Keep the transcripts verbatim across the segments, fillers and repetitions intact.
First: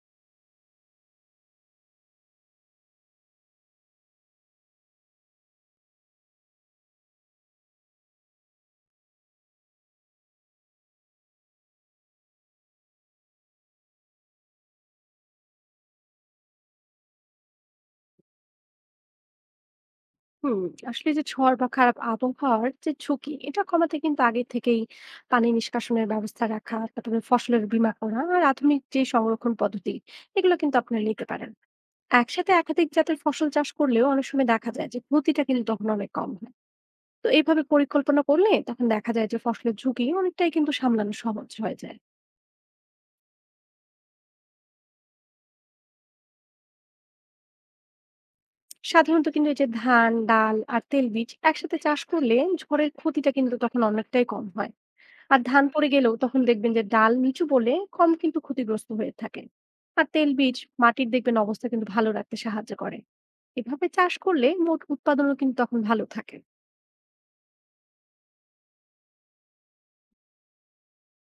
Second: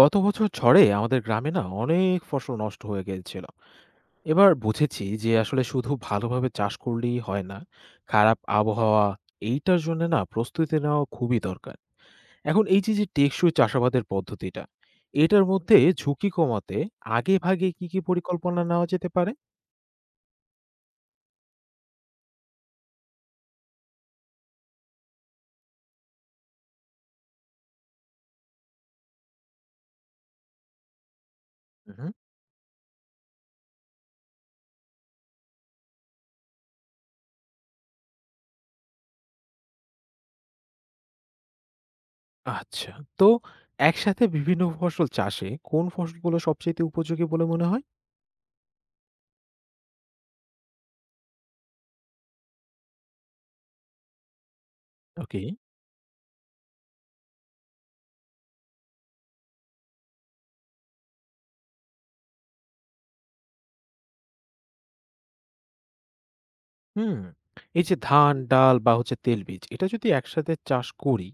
গত বছর ঝড়ে আমাদের গ্রামে না অনেক ফসল নষ্ট হয়ে গিয়েছিল। এবার বুঝেছি যে আসলে শুধু ভালোভাবে চাষ করলেই হয় না, খারাপ আবহাওয়া এইটার জন্য না প্রস্তুতি নেওয়া খুবই দরকার। এখন এই যে যে টেকসই চাষাবাদের পদ্ধতিটা, এটার মধ্যে ঝুঁকি কমাতে আগে ভাগে কি কি পরিকল্পনা নেওয়া যেতে পারে? হুম আসলে যে ঝড় বা খারাপ আবহাওয়ার যে ঝুঁকি এটা কমাতে কিন্তু আগে থেকেই পানি নিষ্কাশনের ব্যবস্থা রাখা, তারপরে ফসলের বীমা করা, আর আধুনিক যে সংরক্ষণ পদ্ধতি এগুলো কিন্তু আপনারা নিতে পারেন। হুম। একসাথে একাধিক জাতের ফসল চাষ করলেও অনেক সময় দেখা যায় যে ক্ষতিটা কিন্তু তখন অনেক কম হয়। তো এইভাবে পরিকল্পনা করলে তখন দেখা যায় যে ফসলের ঝুঁকি অনেকটাই কিন্তু সামলানো সহজ হয়ে যায়। আচ্ছা, তো একসাথে বিভিন্ন ফসল চাষে কোন ফসলগুলো সবচেয়ে উপযোগী বলে মনে হয়? সাধারণত কিন্তু এই যে ধান, ডাল আর তেল বীজ একসাথে চাষ করলে ঝড়ের ক্ষতিটা কিন্তু তখন অনেকটাই কম হয়। আর ওকে। ধান পড়ে গেলেও তখন দেখবেন যে ডাল নিচু পড়লে কম কিন্তু ক্ষতিগ্রস্ত হয়ে থাকে। আর তেল বীজ মাটির দেখবেন অবস্থা কিন্তু ভালো রাখতে সাহায্য করে। এভাবে চাষ করলে মোট উৎপাদনও কিন্তু তখন ভালো থাকে। হুম। এই যে ধান, ডাল বা হচ্ছে তেলবীজ এটা যদি একসাথে চাষ করি,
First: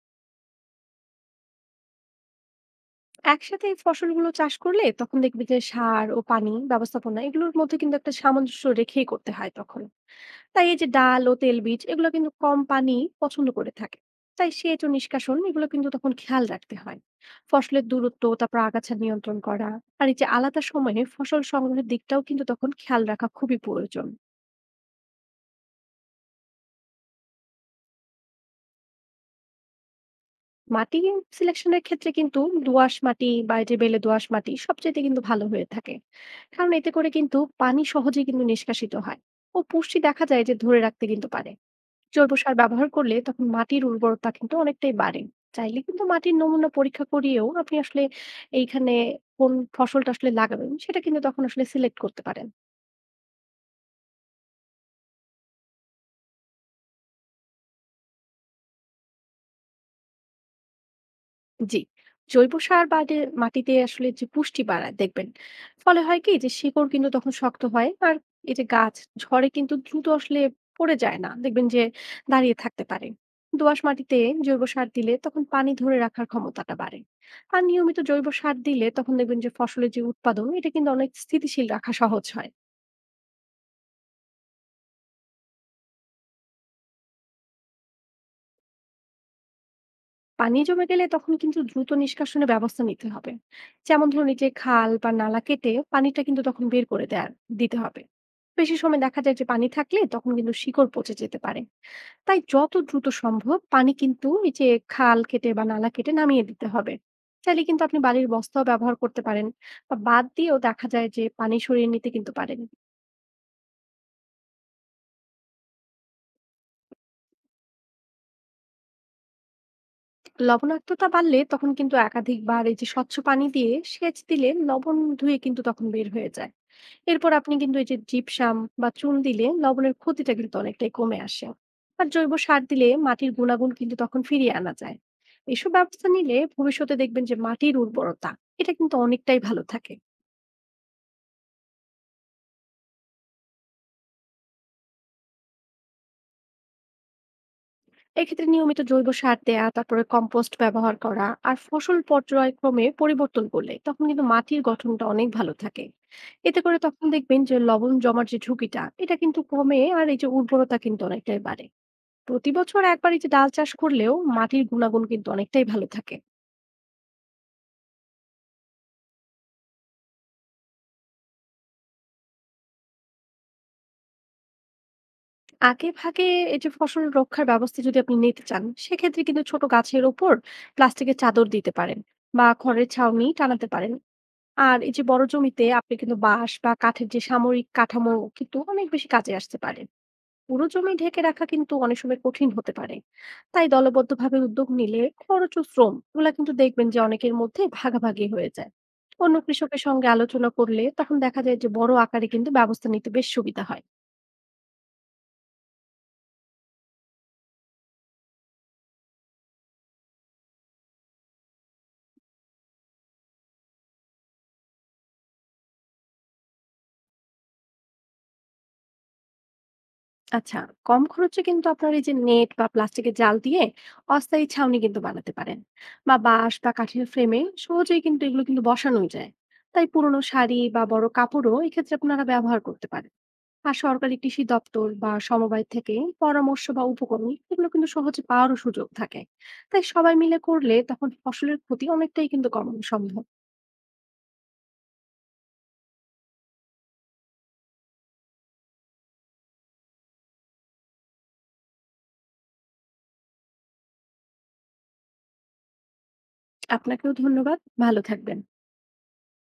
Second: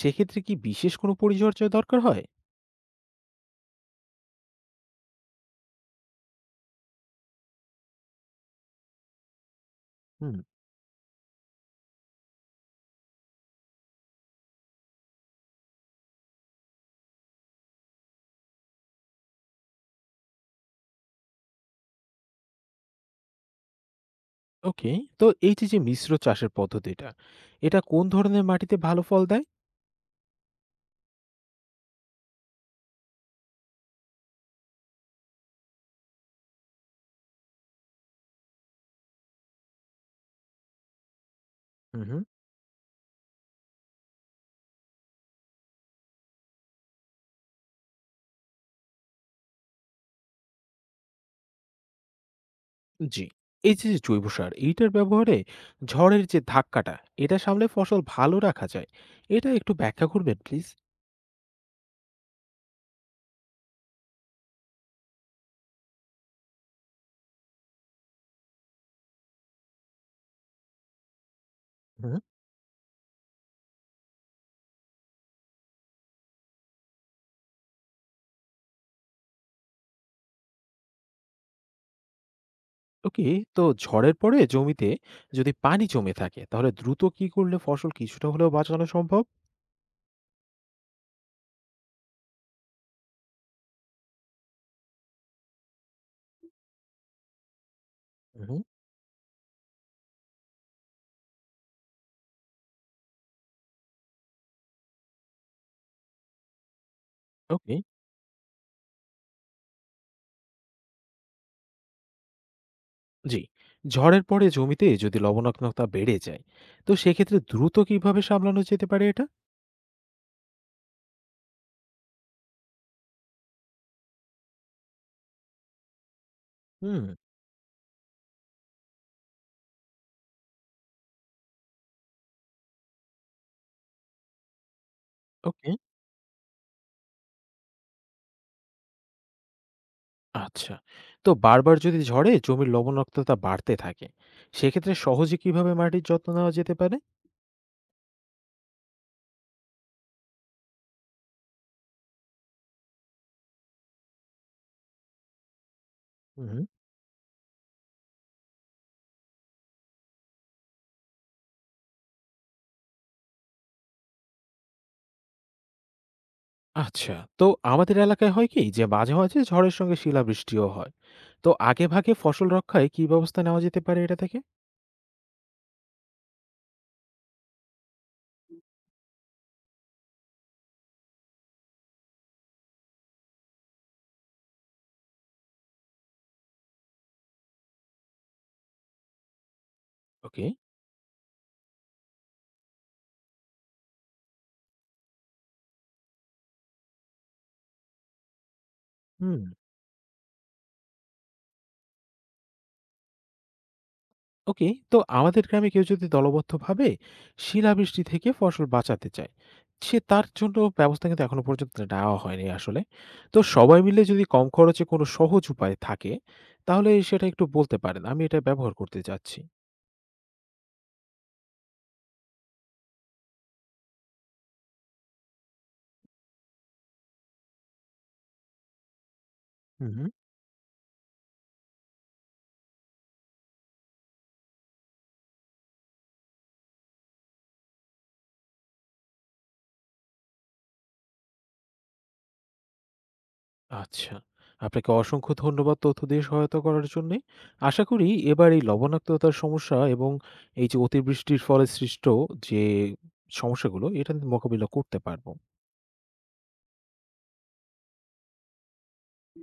সেক্ষেত্রে কি বিশেষ কোনো পরিচর্যা দরকার হয়? একসাথে এই ফসলগুলো চাষ করলে তখন দেখবে যে সার ও পানি ব্যবস্থাপনা এগুলোর মধ্যে কিন্তু একটা সামঞ্জস্য রেখেই করতে হয় তখন। হুম। তাই এই যে ডাল ও তেল বীজ এগুলো কিন্তু কম পানি পছন্দ করে থাকে। তাই সেচ ও নিষ্কাশন এগুলো কিন্তু তখন খেয়াল রাখতে হয়। ফসলের দূরত্ব, তারপর আগাছা নিয়ন্ত্রণ করা, আর এই যে আলাদা সময়ে ফসল সংগ্রহের দিকটাও কিন্তু তখন খেয়াল রাখা খুবই প্রয়োজন। ওকে। তো এই যে, যে মিশ্র চাষের পদ্ধতিটা, এটা কোন ধরনের মাটিতে ভালো ফল দেয়? মাটি সিলেকশনের ক্ষেত্রে কিন্তু দোআঁশ মাটি বা এই যে বেলে দোআঁশ মাটি সবচেয়ে কিন্তু ভালো হয়ে থাকে। কারণ এতে করে কিন্তু পানি সহজে কিন্তু নিষ্কাশিত হয় ও পুষ্টি দেখা যায় যে ধরে রাখতে কিন্তু পারে। হুম, হুম। জৈব সার ব্যবহার করলে তখন মাটির উর্বরতা কিন্তু অনেকটাই বাড়ে। চাইলে কিন্তু মাটির নমুনা পরীক্ষা করিয়েও আপনি আসলে এইখানে কোন ফসলটা আসলে লাগাবেন সেটা কিন্তু তখন আসলে সিলেক্ট করতে পারেন। জি। এই যে, যে জৈব সার এইটার ব্যবহারে ঝড়ের যে ধাক্কাটা, এটা সামলে ফসল ভালো রাখা যায়। এটা একটু ব্যাখ্যা করবেন প্লিজ? জি। জৈব সার বাডে মাটিতে আসলে যে পুষ্টি বাড়ায় দেখবেন। ফলে হয় কি যে শিকড় কিন্তু তখন শক্ত হয়। আর এই যে গাছ ঝড়ে কিন্তু দ্রুত আসলে পড়ে যায় না। দেখবেন যে হুম। দাঁড়িয়ে থাকতে পারে। দোআঁশ মাটিতে জৈব সার দিলে তখন পানি ধরে রাখার ক্ষমতাটা বাড়ে। আর নিয়মিত জৈব সার দিলে তখন দেখবেন যে ফসলের যে উৎপাদন এটা কিন্তু অনেক স্থিতিশীল রাখা সহজ হয়। ওকে। তো ঝড়ের পরে জমিতে যদি পানি জমে থাকে, তাহলে দ্রুত কি করলে ফসল কিছুটা হলেও বাঁচানো সম্ভব? পানি জমে গেলে তখন কিন্তু দ্রুত নিষ্কাশনের ব্যবস্থা নিতে হবে। যেমন ধরুন এই যে খাল বা নালা কেটে পানিটা কিন্তু তখন বের করে দেয়া দিতে হবে। হুম, হুম। বেশি সময় দেখা যায় যে পানি থাকলে তখন কিন্তু শিকড় পচে যেতে পারে। তাই যত দ্রুত সম্ভব পানি কিন্তু এই যে খাল কেটে বা নালা কেটে নামিয়ে দিতে হবে। চাইলে ওকে। কিন্তু আপনি বাড়ির বস্তাও ব্যবহার করতে পারেন বা বাদ দিয়েও দেখা যায় যে পানি সরিয়ে নিতে কিন্তু পারেন। জি, ঝড়ের পরে জমিতে যদি লবণাক্ততা বেড়ে যায়, তো সেক্ষেত্রে দ্রুত কিভাবে সামলানো যেতে পারে এটা? লবণাক্ততা বাড়লে তখন কিন্তু একাধিকবার এই যে স্বচ্ছ পানি দিয়ে সেচ দিলে লবণ ধুয়ে কিন্তু তখন বের হয়ে যায়। হুম। এরপর আপনি কিন্তু এই যে জিপসাম বা চুন দিলে লবণের ক্ষতিটা কিন্তু অনেকটাই কমে আসে। আর জৈব সার দিলে মাটির গুণাগুণ কিন্তু তখন ফিরিয়ে আনা যায়। এসব ওকে। ব্যবস্থা নিলে ভবিষ্যতে দেখবেন যে মাটির উর্বরতা এটা কিন্তু অনেকটাই ভালো থাকে। আচ্ছা, তো বারবার যদি ঝড়ে জমির লবণাক্ততা বাড়তে থাকে, সেক্ষেত্রে সহজে কিভাবে মাটির যত্ন নেওয়া যেতে পারে? এক্ষেত্রে নিয়মিত জৈব সার দেয়া, তারপরে কম্পোস্ট ব্যবহার করা, আর ফসল পর্যায়ক্রমে পরিবর্তন করলে তখন কিন্তু মাটির গঠনটা অনেক ভালো থাকে। হুম। এতে করে তখন দেখবেন যে লবণ জমার যে ঝুঁকিটা এটা কিন্তু কমে আর এই যে উর্বরতা কিন্তু অনেকটাই বাড়ে। প্রতি বছর একবার এই যে ডাল চাষ করলেও মাটির গুণাগুণ কিন্তু অনেকটাই ভালো থাকে। আচ্ছা, তো আমাদের এলাকায় হয় কি যে মাঝে মাঝে ঝড়ের সঙ্গে শিলাবৃষ্টিও হয়, তো আগে ভাগে ফসল রক্ষায় কি ব্যবস্থা নেওয়া যেতে পারে এটা থেকে? আগে ভাগে এই যে ফসল রক্ষার ব্যবস্থা যদি আপনি নিতে চান সেক্ষেত্রে কিন্তু ছোট গাছের ওপর প্লাস্টিকের চাদর দিতে পারেন বা খড়ের ছাউনি টানাতে পারেন। আর এই যে বড় জমিতে আপনি কিন্তু বাঁশ বা কাঠের যে সামরিক কাঠামো কিন্তু অনেক বেশি কাজে আসতে পারে। ওকে। পুরো জমি ঢেকে রাখা কিন্তু অনেক সময় কঠিন হতে পারে। তাই দলবদ্ধভাবে উদ্যোগ নিলে খরচ ও শ্রম ওগুলা কিন্তু দেখবেন যে অনেকের মধ্যে ভাগাভাগি হয়ে যায়। অন্য হুম। কৃষকের সঙ্গে আলোচনা করলে তখন দেখা যায় যে বড় আকারে কিন্তু ব্যবস্থা নিতে বেশ সুবিধা হয়। ওকে, তো আমাদের গ্রামে কেউ যদি দলবদ্ধভাবে শিলাবৃষ্টি থেকে ফসল বাঁচাতে চায়, সে তার জন্য ব্যবস্থা কিন্তু এখনো পর্যন্ত নেওয়া হয়নি আসলে। তো সবাই মিলে যদি কম খরচে কোনো সহজ উপায় থাকে, তাহলে সেটা একটু বলতে পারেন, আমি এটা ব্যবহার করতে চাচ্ছি। আচ্ছা, কম খরচে কিন্তু আপনার এই যে নেট বা প্লাস্টিকের জাল দিয়ে অস্থায়ী ছাউনি কিন্তু বানাতে পারেন বা বাঁশ বা কাঠের ফ্রেমে সহজেই কিন্তু এগুলো কিন্তু বসানো যায়। তাই হুম, হুম। পুরনো শাড়ি বা বড় কাপড়ও এক্ষেত্রে আপনারা ব্যবহার করতে পারেন। আর সরকারি কৃষি দপ্তর বা সমবায় থেকে পরামর্শ বা উপকরণ এগুলো কিন্তু সহজে পাওয়ারও সুযোগ থাকে। তাই সবাই মিলে করলে তখন ফসলের ক্ষতি অনেকটাই কিন্তু কমানো সম্ভব। আচ্ছা, আপনাকে অসংখ্য ধন্যবাদ তথ্য দিয়ে সহায়তা করার জন্য। আশা করি এবার এই লবণাক্ততার সমস্যা এবং এই যে অতিবৃষ্টির ফলে সৃষ্ট যে সমস্যাগুলো এটা মোকাবিলা করতে পারবো। আপনাকেও ধন্যবাদ। ভালো থাকবেন।